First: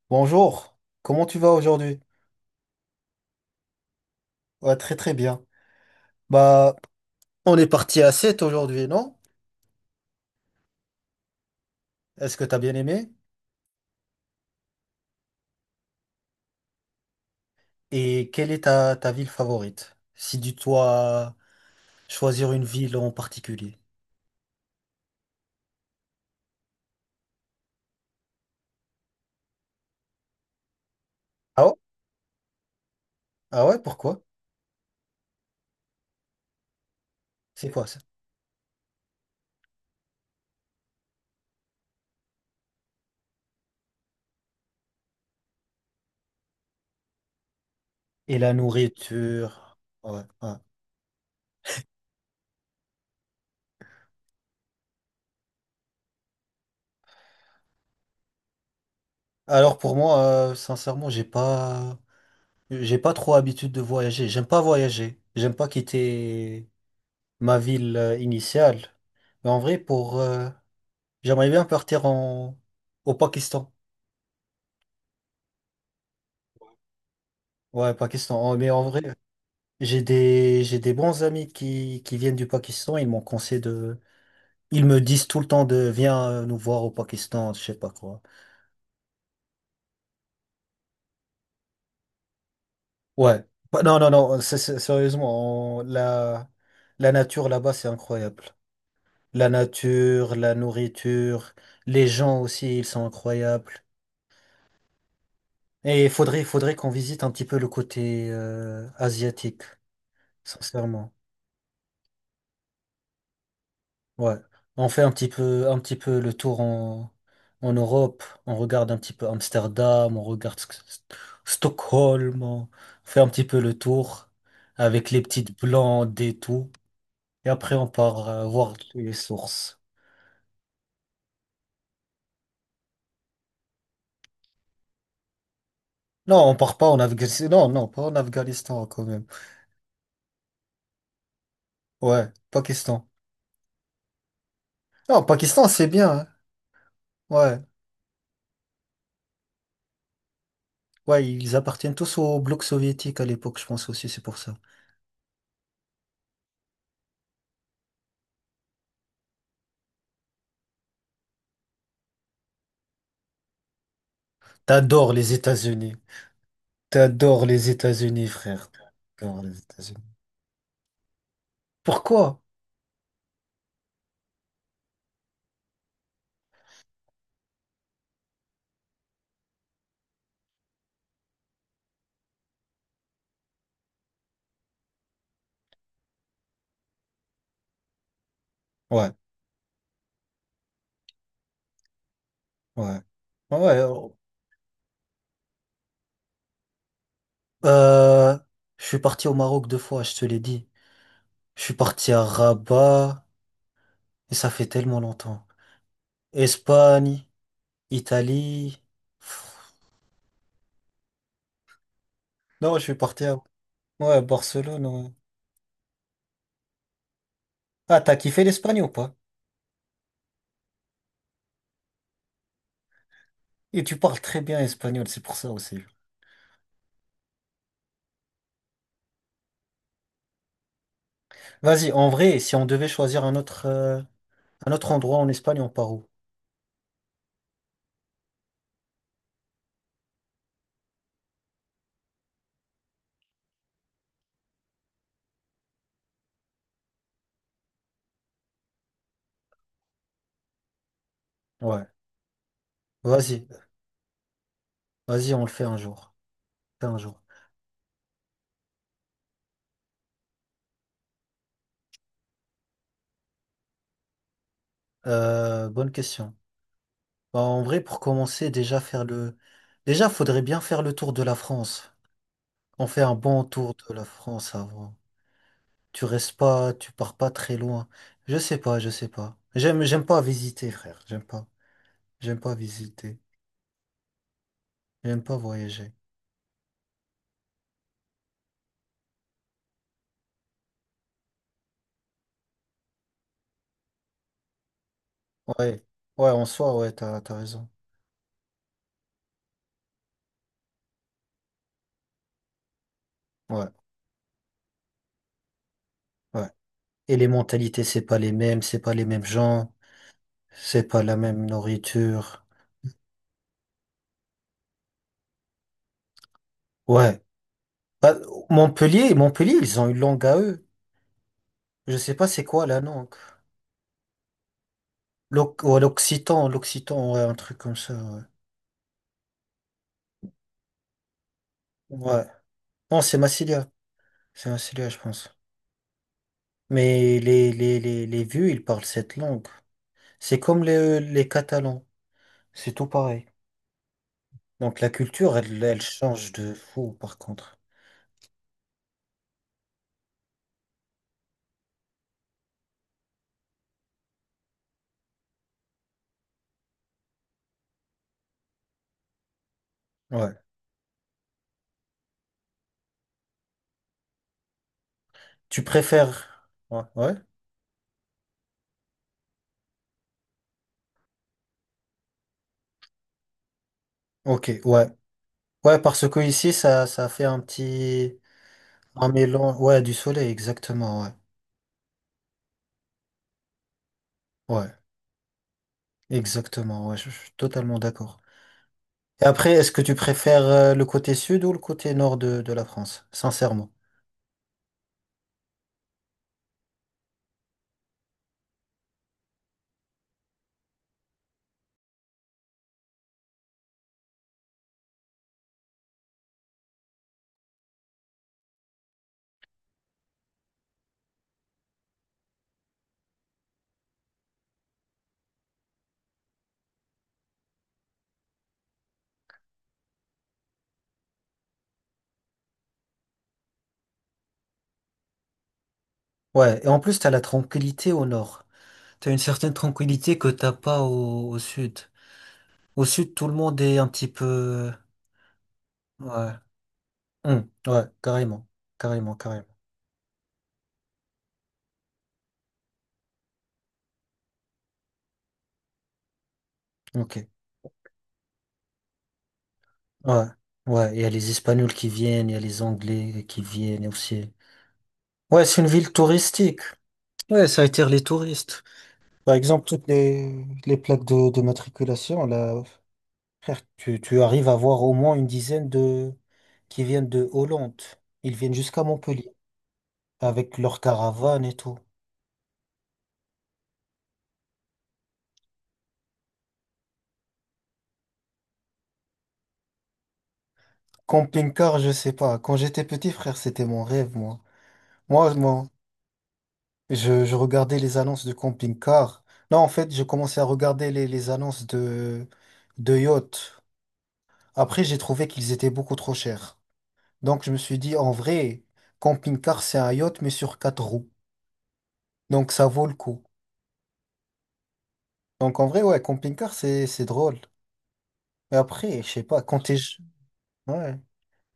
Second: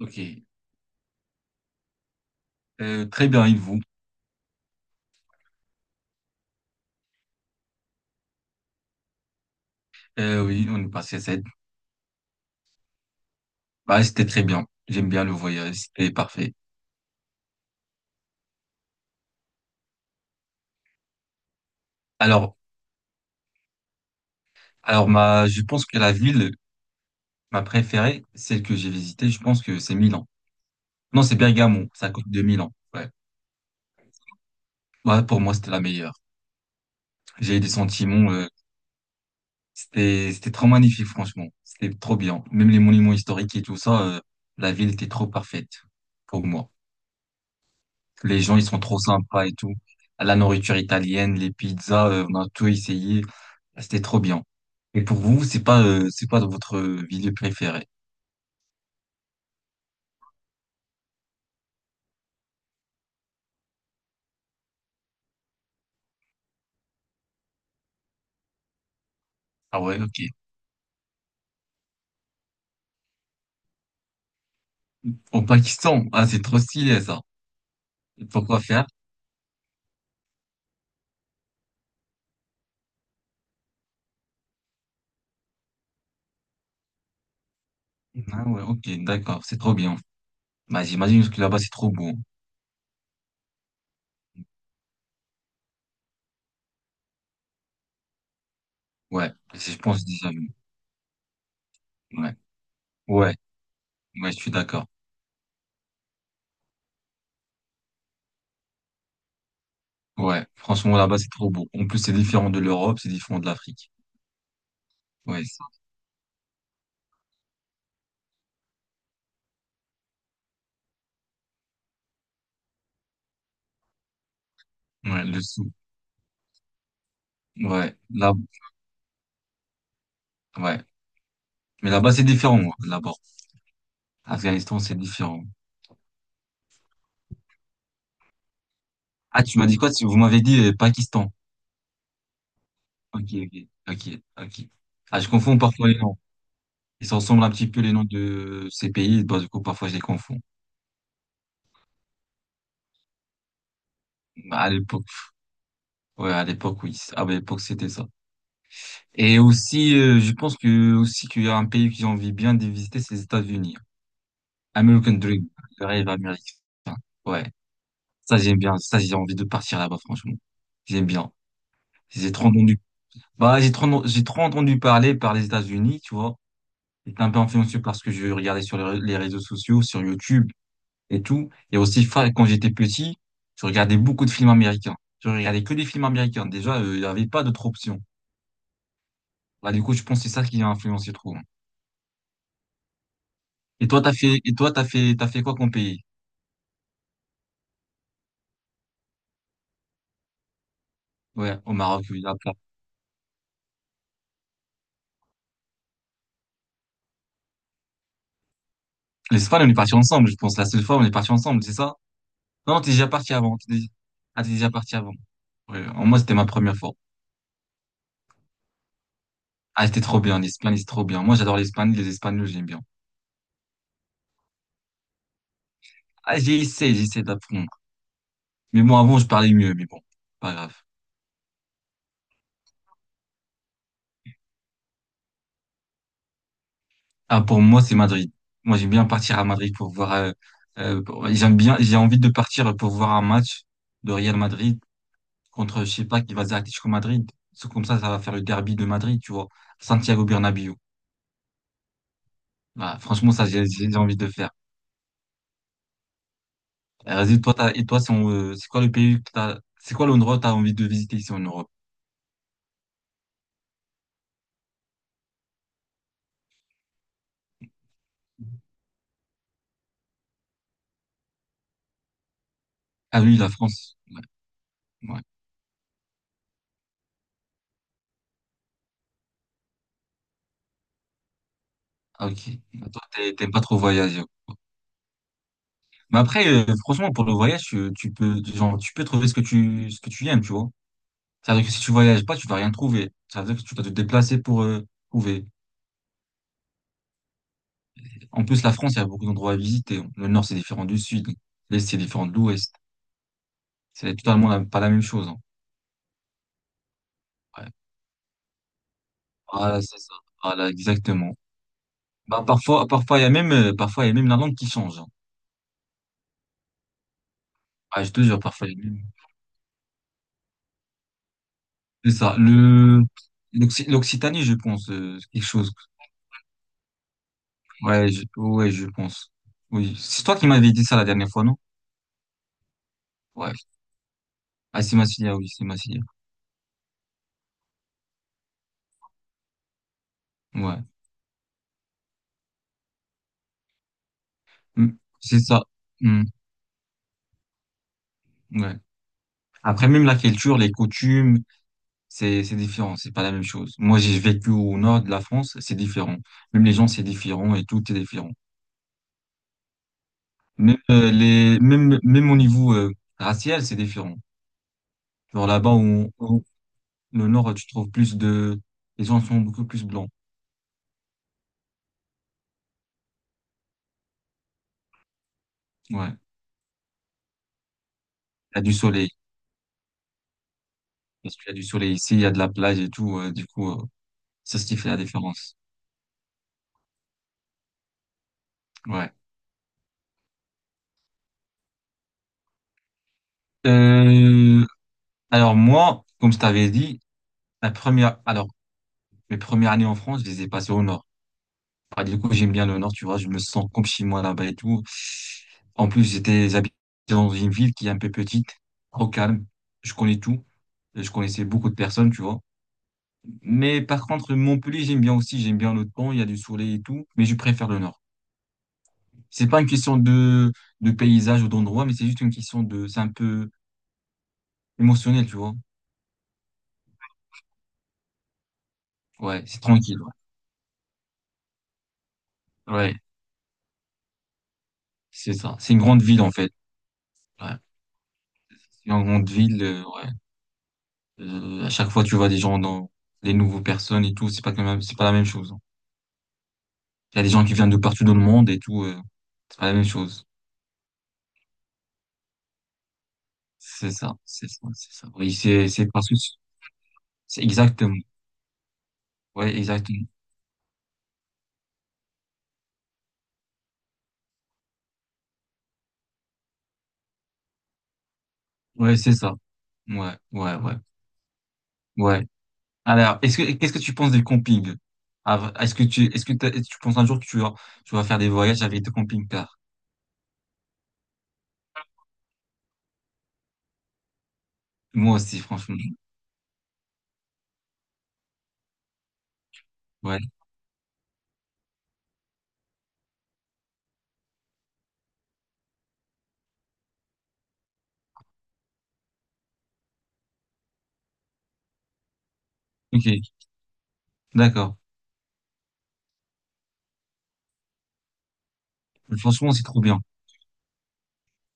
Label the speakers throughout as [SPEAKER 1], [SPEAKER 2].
[SPEAKER 1] Ok.
[SPEAKER 2] Bonjour, comment tu vas aujourd'hui?
[SPEAKER 1] Très bien, et vous?
[SPEAKER 2] Ouais, très très bien. Bah, on est parti à 7 aujourd'hui, non?
[SPEAKER 1] Oui, on est passé à cette.
[SPEAKER 2] Est-ce que t'as bien aimé?
[SPEAKER 1] Bah, c'était très bien. J'aime bien le voyage, c'était parfait.
[SPEAKER 2] Et quelle est ta ville favorite? Si tu dois choisir
[SPEAKER 1] Alors,
[SPEAKER 2] une ville en particulier.
[SPEAKER 1] alors, je pense que la ville, ma préférée, celle que j'ai visitée, je pense que c'est Milan. Non, c'est
[SPEAKER 2] Ah ouais?
[SPEAKER 1] Bergamo, c'est à côté de Milan. Ouais.
[SPEAKER 2] Ah ouais, pourquoi?
[SPEAKER 1] Ouais, pour moi, c'était la meilleure. J'ai eu des
[SPEAKER 2] C'est quoi ça?
[SPEAKER 1] sentiments, c'était trop magnifique, franchement. C'était trop bien. Même les monuments historiques et tout ça, la ville était trop parfaite pour moi.
[SPEAKER 2] Et
[SPEAKER 1] Les
[SPEAKER 2] la
[SPEAKER 1] gens, ils sont trop sympas et tout.
[SPEAKER 2] nourriture. Ouais,
[SPEAKER 1] La
[SPEAKER 2] ouais.
[SPEAKER 1] nourriture italienne, les pizzas, on a tout essayé. C'était trop bien. Et pour vous, c'est pas votre ville préférée?
[SPEAKER 2] Alors pour moi, sincèrement, j'ai pas trop habitude de voyager. J'aime pas voyager. J'aime pas quitter ma ville initiale. Mais en vrai,
[SPEAKER 1] Ah ouais, ok.
[SPEAKER 2] j'aimerais bien partir au Pakistan.
[SPEAKER 1] Au Pakistan, ah, c'est trop stylé ça.
[SPEAKER 2] Ouais,
[SPEAKER 1] Et
[SPEAKER 2] Pakistan.
[SPEAKER 1] pourquoi
[SPEAKER 2] Mais
[SPEAKER 1] faire?
[SPEAKER 2] en vrai, j'ai des bons amis qui viennent du Pakistan. Ils m'ont conseillé de. Ils me disent tout le temps de viens nous voir au Pakistan, je sais pas quoi.
[SPEAKER 1] Ah ouais, ok, d'accord, c'est trop bien. Bah, j'imagine que là-bas, c'est trop beau.
[SPEAKER 2] Ouais. Bah, non, non, non. Sérieusement, la nature là-bas, c'est incroyable.
[SPEAKER 1] Ouais,
[SPEAKER 2] La
[SPEAKER 1] je pense déjà
[SPEAKER 2] nature,
[SPEAKER 1] vu.
[SPEAKER 2] la nourriture, les
[SPEAKER 1] Ouais,
[SPEAKER 2] gens aussi, ils sont
[SPEAKER 1] ouais,
[SPEAKER 2] incroyables.
[SPEAKER 1] ouais, je suis d'accord.
[SPEAKER 2] Et il faudrait qu'on visite un petit peu le côté asiatique,
[SPEAKER 1] Ouais, franchement,
[SPEAKER 2] sincèrement.
[SPEAKER 1] là-bas, c'est trop beau. En plus, c'est différent de l'Europe, c'est différent de l'Afrique.
[SPEAKER 2] Ouais. On fait
[SPEAKER 1] Ouais, ça.
[SPEAKER 2] un petit peu le tour en Europe. On regarde un petit peu Amsterdam, on regarde Stockholm. On fait un petit peu le tour avec les
[SPEAKER 1] Ouais, le
[SPEAKER 2] petites
[SPEAKER 1] sou.
[SPEAKER 2] blondes et tout. Et après, on
[SPEAKER 1] Ouais,
[SPEAKER 2] part
[SPEAKER 1] là,
[SPEAKER 2] voir les sources.
[SPEAKER 1] ouais. Mais là-bas, c'est différent, moi, là-bas. Afghanistan, c'est différent.
[SPEAKER 2] Non, on part pas en Afghanistan. Non, non, pas en Afghanistan quand même.
[SPEAKER 1] Ah, tu m'as dit quoi? Vous m'avez dit Pakistan.
[SPEAKER 2] Ouais, Pakistan.
[SPEAKER 1] Ok, ok, ok, ok. Ah,
[SPEAKER 2] Non,
[SPEAKER 1] je confonds
[SPEAKER 2] Pakistan, c'est
[SPEAKER 1] parfois les
[SPEAKER 2] bien,
[SPEAKER 1] noms.
[SPEAKER 2] hein.
[SPEAKER 1] Ils se ressemblent un
[SPEAKER 2] Ouais,
[SPEAKER 1] petit peu les noms de ces pays. Bah, du coup, parfois, je les confonds.
[SPEAKER 2] ouais, ils appartiennent tous au bloc soviétique à l'époque, je pense aussi, c'est pour ça.
[SPEAKER 1] Bah, à l'époque, ouais, à l'époque, oui. Ah, bah, à l'époque, c'était ça. Et aussi, je pense que aussi qu'il y a un pays que j'ai envie bien de visiter, c'est les États-Unis.
[SPEAKER 2] T'adores
[SPEAKER 1] American
[SPEAKER 2] les
[SPEAKER 1] Dream, le
[SPEAKER 2] États-Unis.
[SPEAKER 1] rêve américain. Ouais,
[SPEAKER 2] T'adores les États-Unis,
[SPEAKER 1] ça, j'aime
[SPEAKER 2] frère.
[SPEAKER 1] bien. Ça, j'ai envie
[SPEAKER 2] T'adores
[SPEAKER 1] de
[SPEAKER 2] les
[SPEAKER 1] partir là-bas,
[SPEAKER 2] États-Unis.
[SPEAKER 1] franchement. J'aime bien. J'ai
[SPEAKER 2] Pourquoi?
[SPEAKER 1] trop entendu. Bah, j'ai trop entendu parler par les États-Unis, tu vois. J'étais un peu influencé par ce que je regardais sur les réseaux sociaux, sur YouTube et tout. Et aussi, quand j'étais petit, je regardais beaucoup de films américains. Je regardais que des films américains. Déjà, il n'y avait pas d'autres options.
[SPEAKER 2] Ouais,
[SPEAKER 1] Bah, du coup, je pense que c'est ça qui a influencé trop, hein.
[SPEAKER 2] ouais. Ouais.
[SPEAKER 1] Et toi, t'as fait quoi comme pays?
[SPEAKER 2] Euh, je suis parti au Maroc deux fois, je te l'ai dit.
[SPEAKER 1] Ouais,
[SPEAKER 2] Je
[SPEAKER 1] au
[SPEAKER 2] suis
[SPEAKER 1] Maroc,
[SPEAKER 2] parti
[SPEAKER 1] oui,
[SPEAKER 2] à
[SPEAKER 1] après.
[SPEAKER 2] Rabat, et ça fait tellement longtemps. Espagne, Italie.
[SPEAKER 1] L'Espagne, on
[SPEAKER 2] Pff,
[SPEAKER 1] est parti ensemble, je pense. La seule fois, on est parti ensemble, c'est ça?
[SPEAKER 2] non,
[SPEAKER 1] Non,
[SPEAKER 2] je
[SPEAKER 1] t'es
[SPEAKER 2] suis
[SPEAKER 1] déjà
[SPEAKER 2] parti
[SPEAKER 1] parti
[SPEAKER 2] à,
[SPEAKER 1] avant.
[SPEAKER 2] ouais, à
[SPEAKER 1] Ah, t'es déjà
[SPEAKER 2] Barcelone,
[SPEAKER 1] parti
[SPEAKER 2] ouais.
[SPEAKER 1] avant. Ouais, en moi, c'était ma première fois.
[SPEAKER 2] Ah, t'as kiffé l'Espagne ou pas?
[SPEAKER 1] Ah, c'était trop bien. L'Espagne, c'est trop bien. Moi, j'adore l'Espagne. Les Espagnols, j'aime bien.
[SPEAKER 2] Et tu parles très bien espagnol, c'est pour ça aussi.
[SPEAKER 1] Ah, j'ai essayé d'apprendre. Mais bon, avant, je parlais mieux, mais bon, pas grave.
[SPEAKER 2] Vas-y, en vrai, si on devait choisir un autre endroit en Espagne, on part où?
[SPEAKER 1] Ah, pour moi, c'est Madrid. Moi, j'aime bien partir à Madrid pour voir, j'aime bien, j'ai envie de partir pour voir un match de Real Madrid contre, je sais pas, qui va dire Atlético Madrid. C'est comme ça va faire le derby de Madrid, tu vois. Santiago Bernabéu.
[SPEAKER 2] Ouais.
[SPEAKER 1] Voilà, franchement, ça,
[SPEAKER 2] Vas-y.
[SPEAKER 1] j'ai envie de faire.
[SPEAKER 2] Vas-y, on le fait un jour. Fait un jour.
[SPEAKER 1] Vas-y, toi, et toi, c'est quoi le pays que t'as, c'est quoi l'endroit que t'as envie de visiter ici en Europe?
[SPEAKER 2] Bonne question. Bah, en vrai, pour commencer, Déjà, faudrait bien faire le tour de la France. On fait un
[SPEAKER 1] Ah oui,
[SPEAKER 2] bon
[SPEAKER 1] la
[SPEAKER 2] tour de
[SPEAKER 1] France.
[SPEAKER 2] la
[SPEAKER 1] Ouais,
[SPEAKER 2] France avant.
[SPEAKER 1] ouais.
[SPEAKER 2] Tu restes pas, tu pars pas très loin. Je sais pas, je sais pas. J'aime pas visiter, frère. J'aime pas.
[SPEAKER 1] Ah, ok.
[SPEAKER 2] J'aime pas
[SPEAKER 1] Bah, toi,
[SPEAKER 2] visiter.
[SPEAKER 1] t'aimes pas trop voyager.
[SPEAKER 2] J'aime pas voyager.
[SPEAKER 1] Mais après, franchement, pour le voyage, tu peux, genre, tu peux trouver ce que ce que tu aimes, tu vois. C'est-à-dire que si tu voyages pas, tu vas rien trouver. C'est à dire que tu dois te déplacer pour trouver.
[SPEAKER 2] Ouais. Ouais, en soi, ouais, t'as raison.
[SPEAKER 1] En plus, la France, il y a beaucoup d'endroits à visiter. Le nord, c'est différent du sud. L'est, c'est différent de l'ouest.
[SPEAKER 2] Ouais,
[SPEAKER 1] C'est totalement pas la même chose, hein.
[SPEAKER 2] ouais. Et les
[SPEAKER 1] Ouais.
[SPEAKER 2] mentalités, c'est pas les mêmes, c'est pas les mêmes gens,
[SPEAKER 1] Voilà, c'est ça. Voilà,
[SPEAKER 2] c'est pas la
[SPEAKER 1] exactement.
[SPEAKER 2] même
[SPEAKER 1] Bah,
[SPEAKER 2] nourriture.
[SPEAKER 1] parfois, il y a même, parfois, il y a même la langue qui change, hein.
[SPEAKER 2] Ouais.
[SPEAKER 1] Ah, je
[SPEAKER 2] Bah,
[SPEAKER 1] te jure, parfois, il y a même-
[SPEAKER 2] Montpellier, Montpellier, ils ont une langue à eux. Je
[SPEAKER 1] C'est
[SPEAKER 2] sais pas
[SPEAKER 1] ça.
[SPEAKER 2] c'est quoi la langue.
[SPEAKER 1] L'Occitanie, je pense, quelque chose.
[SPEAKER 2] Ouais, l'occitan, l'occitan, ouais, un truc comme ça.
[SPEAKER 1] Ouais, ouais, je pense. Oui. C'est toi qui m'avais dit ça la dernière fois, non?
[SPEAKER 2] Ouais. Ouais. Non, c'est
[SPEAKER 1] Ouais.
[SPEAKER 2] Massilia. C'est
[SPEAKER 1] Ah,
[SPEAKER 2] Massilia,
[SPEAKER 1] c'est
[SPEAKER 2] je
[SPEAKER 1] ma fille,
[SPEAKER 2] pense.
[SPEAKER 1] ah oui, c'est ma fille.
[SPEAKER 2] Mais les vieux, ils parlent cette langue. C'est comme
[SPEAKER 1] Ouais.
[SPEAKER 2] les Catalans. C'est tout pareil. Donc la
[SPEAKER 1] Hmm.
[SPEAKER 2] culture,
[SPEAKER 1] C'est
[SPEAKER 2] elle,
[SPEAKER 1] ça.
[SPEAKER 2] elle
[SPEAKER 1] Hmm,
[SPEAKER 2] change de fou, par contre.
[SPEAKER 1] ouais. Après, même la culture, les coutumes, c'est différent. C'est pas la même chose. Moi, j'ai vécu au nord de la France, c'est différent. Même les gens, c'est différent et tout est différent.
[SPEAKER 2] Ouais.
[SPEAKER 1] Même, au niveau, racial, c'est différent. Genre
[SPEAKER 2] Tu
[SPEAKER 1] là-bas, où
[SPEAKER 2] préfères. Ouais. Ouais.
[SPEAKER 1] le nord, tu trouves les gens sont beaucoup plus blancs.
[SPEAKER 2] Ok, ouais. Ouais, parce
[SPEAKER 1] Ouais.
[SPEAKER 2] que ici, ça fait un petit.
[SPEAKER 1] Il y a du
[SPEAKER 2] un
[SPEAKER 1] soleil.
[SPEAKER 2] mélange. Ouais, du soleil, exactement, ouais.
[SPEAKER 1] Parce qu'il y a du soleil ici, il y a de la plage et tout, du coup, c'est ce
[SPEAKER 2] Ouais.
[SPEAKER 1] qui fait la différence.
[SPEAKER 2] Exactement, ouais, je suis totalement d'accord.
[SPEAKER 1] Ouais.
[SPEAKER 2] Et après, est-ce que tu préfères le côté sud ou le côté nord de la France, sincèrement?
[SPEAKER 1] Euh, alors moi, comme je t'avais dit, la première, alors mes premières années en France, je les ai passées au nord. Ah, du coup, j'aime bien le nord, tu vois, je me sens comme chez moi là-bas et tout. En plus, j'étais habité dans une ville qui est un peu petite, au calme. Je connais tout. Je connaissais beaucoup de personnes, tu vois. Mais par contre, Montpellier, j'aime bien aussi. J'aime bien le temps, il y a du soleil et tout. Mais je préfère le nord. C'est pas une question de paysage ou d'endroit, mais c'est juste une question c'est un peu émotionnel, tu vois.
[SPEAKER 2] Ouais, et en plus, t'as la tranquillité au nord. T'as une
[SPEAKER 1] Ouais,
[SPEAKER 2] certaine
[SPEAKER 1] c'est tranquille. Ouais,
[SPEAKER 2] tranquillité que t'as pas au sud. Au
[SPEAKER 1] ouais,
[SPEAKER 2] sud, tout le monde est un petit peu.
[SPEAKER 1] c'est ça. C'est une grande ville en
[SPEAKER 2] Ouais,
[SPEAKER 1] fait.
[SPEAKER 2] hum,
[SPEAKER 1] Ouais,
[SPEAKER 2] ouais, carrément,
[SPEAKER 1] c'est une
[SPEAKER 2] carrément,
[SPEAKER 1] grande
[SPEAKER 2] carrément.
[SPEAKER 1] ville, ouais. À chaque fois, tu vois des gens dans des nouvelles personnes et tout. C'est pas quand même, c'est pas la même chose, hein.
[SPEAKER 2] Ok,
[SPEAKER 1] Il y a des gens qui viennent de partout dans le monde et tout, c'est pas la même
[SPEAKER 2] ouais,
[SPEAKER 1] chose.
[SPEAKER 2] ouais, il y a les Espagnols qui viennent, il y a les Anglais qui viennent
[SPEAKER 1] C'est ça,
[SPEAKER 2] aussi.
[SPEAKER 1] c'est ça, c'est ça. Oui,
[SPEAKER 2] Ouais, c'est une
[SPEAKER 1] c'est
[SPEAKER 2] ville
[SPEAKER 1] parce que c'est
[SPEAKER 2] touristique.
[SPEAKER 1] c'est
[SPEAKER 2] Ouais, ça attire
[SPEAKER 1] exactement.
[SPEAKER 2] les touristes. Par
[SPEAKER 1] Ouais,
[SPEAKER 2] exemple, toutes
[SPEAKER 1] exactement.
[SPEAKER 2] les plaques de matriculation, là, frère, tu arrives à voir au moins une dizaine de qui viennent de Hollande. Ils viennent jusqu'à
[SPEAKER 1] Ouais, c'est
[SPEAKER 2] Montpellier
[SPEAKER 1] ça. Ouais, ouais,
[SPEAKER 2] avec
[SPEAKER 1] ouais,
[SPEAKER 2] leur caravane et tout.
[SPEAKER 1] ouais. Alors, est-ce que qu'est-ce que tu penses des campings? Ah, est-ce que tu penses un jour que tu vas faire des voyages avec des camping-cars?
[SPEAKER 2] Camping-car, je sais pas. Quand j'étais petit, frère, c'était mon rêve, moi.
[SPEAKER 1] Moi
[SPEAKER 2] Moi,
[SPEAKER 1] aussi,
[SPEAKER 2] moi,
[SPEAKER 1] franchement.
[SPEAKER 2] je regardais les annonces de camping-car. Non, en fait, je
[SPEAKER 1] Ouais.
[SPEAKER 2] commençais à regarder les annonces de yacht. Après, j'ai trouvé qu'ils étaient beaucoup trop chers. Donc, je me suis dit, en vrai, camping-car, c'est un yacht, mais sur quatre roues. Donc ça vaut le coup.
[SPEAKER 1] Ok. D'accord.
[SPEAKER 2] Donc en vrai, ouais, camping-car, c'est drôle. Mais après, je sais pas,
[SPEAKER 1] Franchement,
[SPEAKER 2] quand
[SPEAKER 1] c'est
[SPEAKER 2] t'es
[SPEAKER 1] trop bien.
[SPEAKER 2] ouais.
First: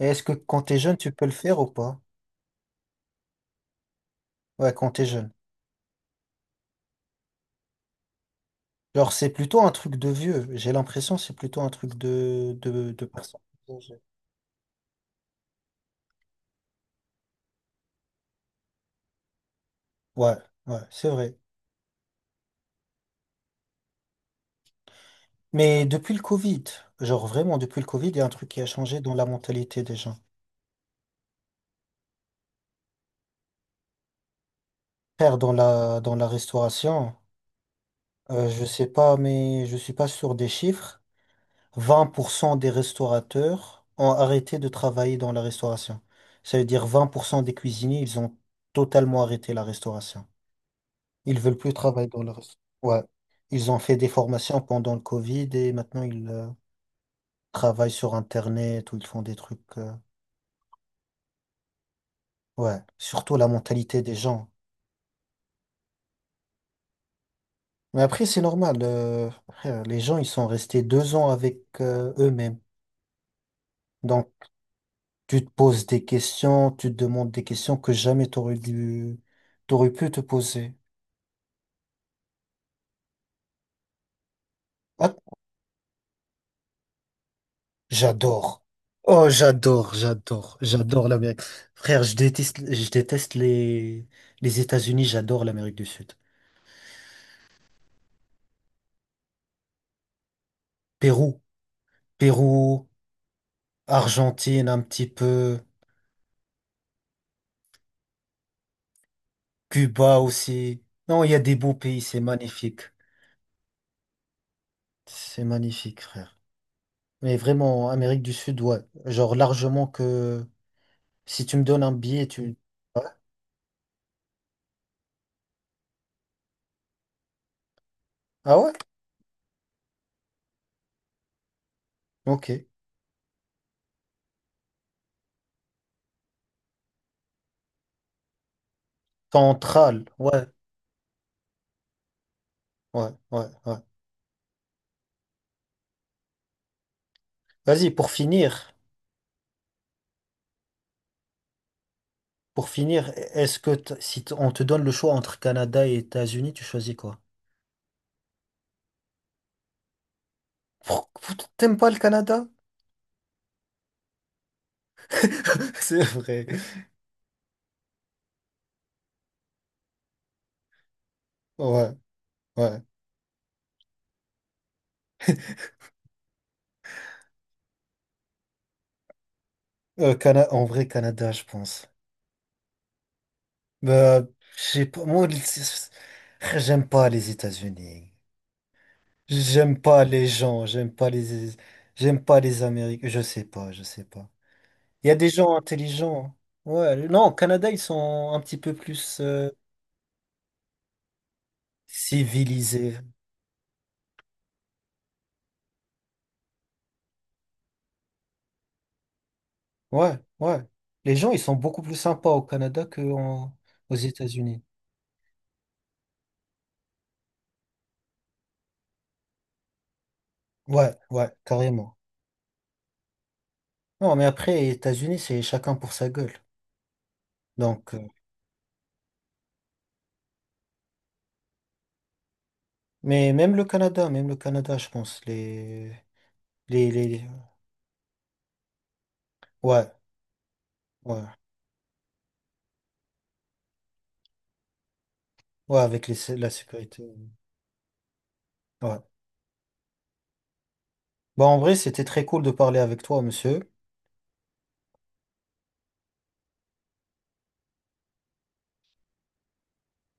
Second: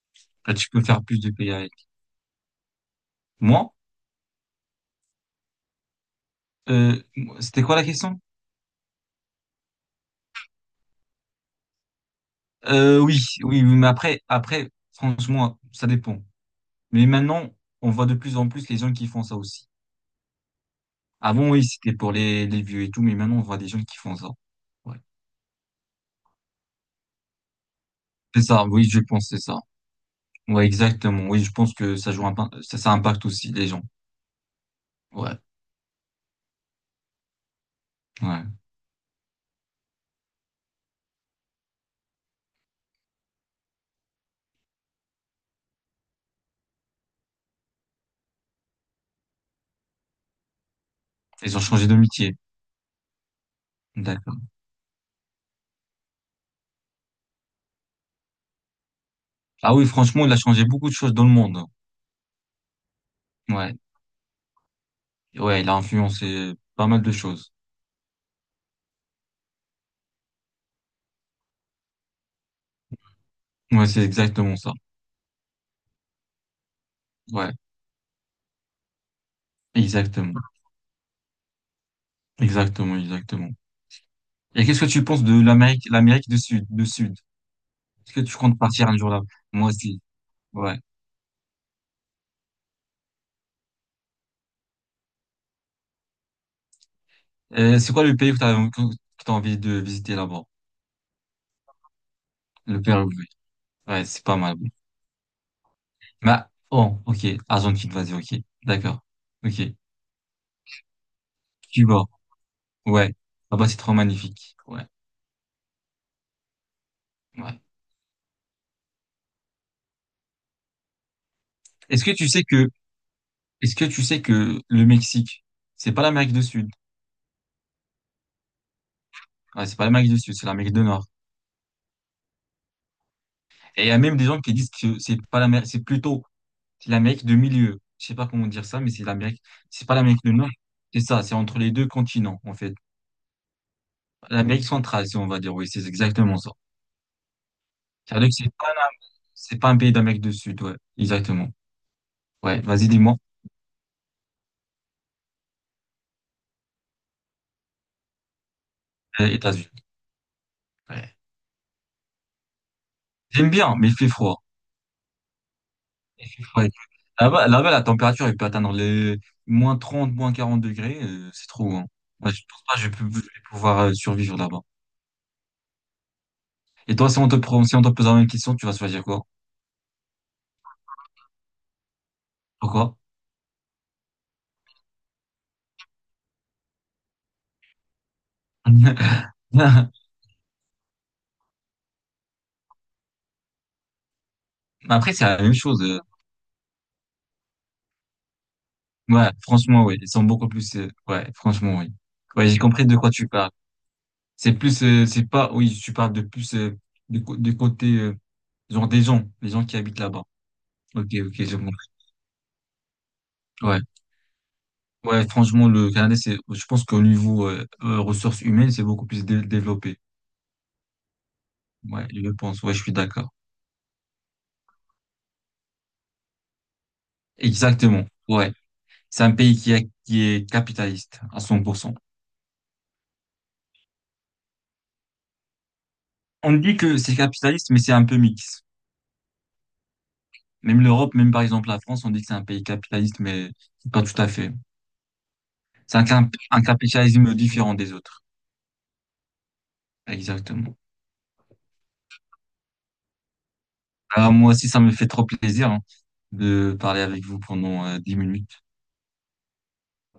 [SPEAKER 2] Et est-ce que
[SPEAKER 1] Là,
[SPEAKER 2] quand
[SPEAKER 1] tu
[SPEAKER 2] t'es
[SPEAKER 1] peux
[SPEAKER 2] jeune,
[SPEAKER 1] faire
[SPEAKER 2] tu
[SPEAKER 1] plus
[SPEAKER 2] peux
[SPEAKER 1] de
[SPEAKER 2] le
[SPEAKER 1] pays
[SPEAKER 2] faire ou
[SPEAKER 1] avec.
[SPEAKER 2] pas?
[SPEAKER 1] Moi,
[SPEAKER 2] Ouais, quand t'es jeune.
[SPEAKER 1] euh, c'était quoi la question?
[SPEAKER 2] Genre, c'est plutôt un truc de vieux. J'ai l'impression que c'est plutôt un truc de, de,
[SPEAKER 1] Euh,
[SPEAKER 2] de
[SPEAKER 1] oui,
[SPEAKER 2] personne.
[SPEAKER 1] oui, oui, mais après, franchement, ça dépend. Mais maintenant, on voit de plus en plus les gens qui font ça aussi.
[SPEAKER 2] Ouais, ouais, c'est vrai.
[SPEAKER 1] Avant, oui, c'était pour les vieux et tout, mais maintenant, on voit des gens qui font ça. Ouais.
[SPEAKER 2] Mais depuis le Covid, genre vraiment depuis le Covid, il y a un
[SPEAKER 1] C'est
[SPEAKER 2] truc qui
[SPEAKER 1] ça,
[SPEAKER 2] a
[SPEAKER 1] oui,
[SPEAKER 2] changé
[SPEAKER 1] je
[SPEAKER 2] dans la
[SPEAKER 1] pense, c'est ça.
[SPEAKER 2] mentalité des gens.
[SPEAKER 1] Ouais, exactement. Oui, je pense que ça joue ça impacte aussi les gens.
[SPEAKER 2] Faire
[SPEAKER 1] Ouais,
[SPEAKER 2] dans la restauration,
[SPEAKER 1] ouais.
[SPEAKER 2] je sais pas, mais je suis pas sûr des chiffres. 20% des restaurateurs ont arrêté de travailler dans la restauration. Ça veut dire 20% des cuisiniers, ils ont totalement arrêté la restauration. Ils
[SPEAKER 1] Ils
[SPEAKER 2] veulent
[SPEAKER 1] ont
[SPEAKER 2] plus
[SPEAKER 1] changé de
[SPEAKER 2] travailler dans la
[SPEAKER 1] métier.
[SPEAKER 2] restauration. Ouais. Ils ont fait des
[SPEAKER 1] D'accord.
[SPEAKER 2] formations pendant le Covid et maintenant ils travaillent sur Internet ou ils font des
[SPEAKER 1] Ah
[SPEAKER 2] trucs.
[SPEAKER 1] oui, franchement, il a changé beaucoup de choses dans le monde.
[SPEAKER 2] Ouais. Surtout la
[SPEAKER 1] Ouais,
[SPEAKER 2] mentalité des gens.
[SPEAKER 1] ouais, il a influencé pas mal de choses.
[SPEAKER 2] Mais après, c'est normal. Frère, les gens, ils sont restés 2 ans avec eux-mêmes.
[SPEAKER 1] Ouais, c'est
[SPEAKER 2] Donc,
[SPEAKER 1] exactement ça.
[SPEAKER 2] tu te poses des questions, tu te demandes des
[SPEAKER 1] Ouais,
[SPEAKER 2] questions que jamais t'aurais pu te
[SPEAKER 1] exactement.
[SPEAKER 2] poser.
[SPEAKER 1] Exactement, exactement. Et qu'est-ce que tu
[SPEAKER 2] Ah,
[SPEAKER 1] penses de l'Amérique, l'Amérique du Sud, du Sud? Est-ce que tu comptes
[SPEAKER 2] j'adore.
[SPEAKER 1] partir un jour là?
[SPEAKER 2] Oh,
[SPEAKER 1] Moi
[SPEAKER 2] j'adore,
[SPEAKER 1] aussi.
[SPEAKER 2] j'adore,
[SPEAKER 1] Ouais.
[SPEAKER 2] j'adore l'Amérique. Frère, je déteste les États-Unis, j'adore l'Amérique du Sud.
[SPEAKER 1] C'est quoi le pays que t'as envie de visiter là-bas?
[SPEAKER 2] Pérou,
[SPEAKER 1] Le
[SPEAKER 2] Pérou,
[SPEAKER 1] Pérou, oui. Ouais, c'est pas mal.
[SPEAKER 2] Argentine un petit peu,
[SPEAKER 1] Bah, oh, ok. Argentine, vas-y, ok. D'accord. Ok.
[SPEAKER 2] Cuba aussi. Non, il y a des beaux pays,
[SPEAKER 1] Cuba.
[SPEAKER 2] c'est magnifique.
[SPEAKER 1] Ouais. Là-bas, c'est trop magnifique. Ouais.
[SPEAKER 2] C'est magnifique, frère. Mais
[SPEAKER 1] Ouais.
[SPEAKER 2] vraiment, Amérique du Sud, ouais. Genre largement que si tu me donnes un
[SPEAKER 1] Est-ce que
[SPEAKER 2] billet,
[SPEAKER 1] tu sais
[SPEAKER 2] tu.
[SPEAKER 1] que,
[SPEAKER 2] Ouais.
[SPEAKER 1] est-ce que tu sais que le Mexique, c'est pas l'Amérique du Sud?
[SPEAKER 2] Ah ouais?
[SPEAKER 1] Ouais, c'est pas l'Amérique du Sud, c'est l'Amérique du Nord.
[SPEAKER 2] Ok.
[SPEAKER 1] Et il y a même des gens qui disent que c'est pas l'Amérique, c'est plutôt c'est l'Amérique de milieu. Je sais pas comment dire ça, mais c'est l'Amérique, c'est pas
[SPEAKER 2] Central.
[SPEAKER 1] l'Amérique du
[SPEAKER 2] Ouais,
[SPEAKER 1] Nord. C'est ça, c'est entre les deux continents, en fait.
[SPEAKER 2] ouais, ouais, ouais.
[SPEAKER 1] L'Amérique centrale, si on va dire, oui, c'est exactement ça.
[SPEAKER 2] Vas-y, pour
[SPEAKER 1] C'est-à-dire que
[SPEAKER 2] finir,
[SPEAKER 1] c'est pas un pays d'Amérique du Sud, ouais, exactement. Ouais,
[SPEAKER 2] pour
[SPEAKER 1] vas-y,
[SPEAKER 2] finir,
[SPEAKER 1] dis-moi.
[SPEAKER 2] est-ce que t- si t- on te donne le choix entre Canada et États-Unis, tu choisis quoi?
[SPEAKER 1] États-Unis. Ouais.
[SPEAKER 2] T'aimes pas le Canada?
[SPEAKER 1] J'aime bien, mais il fait froid.
[SPEAKER 2] C'est
[SPEAKER 1] Il fait
[SPEAKER 2] vrai.
[SPEAKER 1] froid. Là-bas, là-bas, la température, elle peut atteindre les moins 30 moins 40 degrés, c'est trop, hein.
[SPEAKER 2] Ouais,
[SPEAKER 1] Ouais, je pense pas que
[SPEAKER 2] ouais.
[SPEAKER 1] je peux, je vais pouvoir survivre là-bas. Et toi, si on te pose la même question, tu vas choisir quoi?
[SPEAKER 2] En vrai, Canada, je pense.
[SPEAKER 1] Pourquoi?
[SPEAKER 2] Bah, j'ai pas, moi, j'aime pas les États-Unis. J'aime
[SPEAKER 1] Mais
[SPEAKER 2] pas les gens, j'aime pas les Américains. Je sais pas, je sais pas. Il y
[SPEAKER 1] après,
[SPEAKER 2] a
[SPEAKER 1] c'est
[SPEAKER 2] des
[SPEAKER 1] la même
[SPEAKER 2] gens
[SPEAKER 1] chose.
[SPEAKER 2] intelligents. Ouais, non, au Canada, ils sont un petit peu plus
[SPEAKER 1] Ouais, franchement, oui. Ils sont beaucoup plus. Ouais, franchement, oui. Ouais, j'ai compris de
[SPEAKER 2] civilisés.
[SPEAKER 1] quoi tu parles. C'est plus, c'est pas, oui, tu parles de plus du côté, genre les gens qui habitent
[SPEAKER 2] Ouais,
[SPEAKER 1] là-bas.
[SPEAKER 2] ouais.
[SPEAKER 1] Ok,
[SPEAKER 2] Les gens,
[SPEAKER 1] ok,
[SPEAKER 2] ils sont
[SPEAKER 1] j'ai
[SPEAKER 2] beaucoup
[SPEAKER 1] compris.
[SPEAKER 2] plus sympas au Canada qu'aux
[SPEAKER 1] Ouais.
[SPEAKER 2] aux États-Unis.
[SPEAKER 1] Ouais, franchement, le Canada, je pense qu'au niveau ressources humaines, c'est beaucoup plus développé.
[SPEAKER 2] Ouais, ouais, carrément.
[SPEAKER 1] Ouais, je pense. Ouais, je suis d'accord.
[SPEAKER 2] Non, mais après, les États-Unis, c'est chacun pour sa gueule. Donc,
[SPEAKER 1] Exactement. Ouais. C'est un pays qui est capitaliste à 100%.
[SPEAKER 2] mais même le Canada, je pense,
[SPEAKER 1] On dit
[SPEAKER 2] les,
[SPEAKER 1] que
[SPEAKER 2] les,
[SPEAKER 1] c'est
[SPEAKER 2] les-
[SPEAKER 1] capitaliste, mais c'est un peu mix.
[SPEAKER 2] ouais,
[SPEAKER 1] Même l'Europe,
[SPEAKER 2] ouais,
[SPEAKER 1] même par exemple la France, on dit que c'est un pays capitaliste, mais pas tout à fait.
[SPEAKER 2] ouais,
[SPEAKER 1] C'est
[SPEAKER 2] avec la
[SPEAKER 1] un
[SPEAKER 2] sécurité.
[SPEAKER 1] capitalisme différent des autres.
[SPEAKER 2] Ouais.
[SPEAKER 1] Exactement.
[SPEAKER 2] Bon, en vrai, c'était très cool de parler avec toi, monsieur.
[SPEAKER 1] Alors moi aussi, ça me fait trop plaisir hein, de parler avec vous pendant 10 minutes.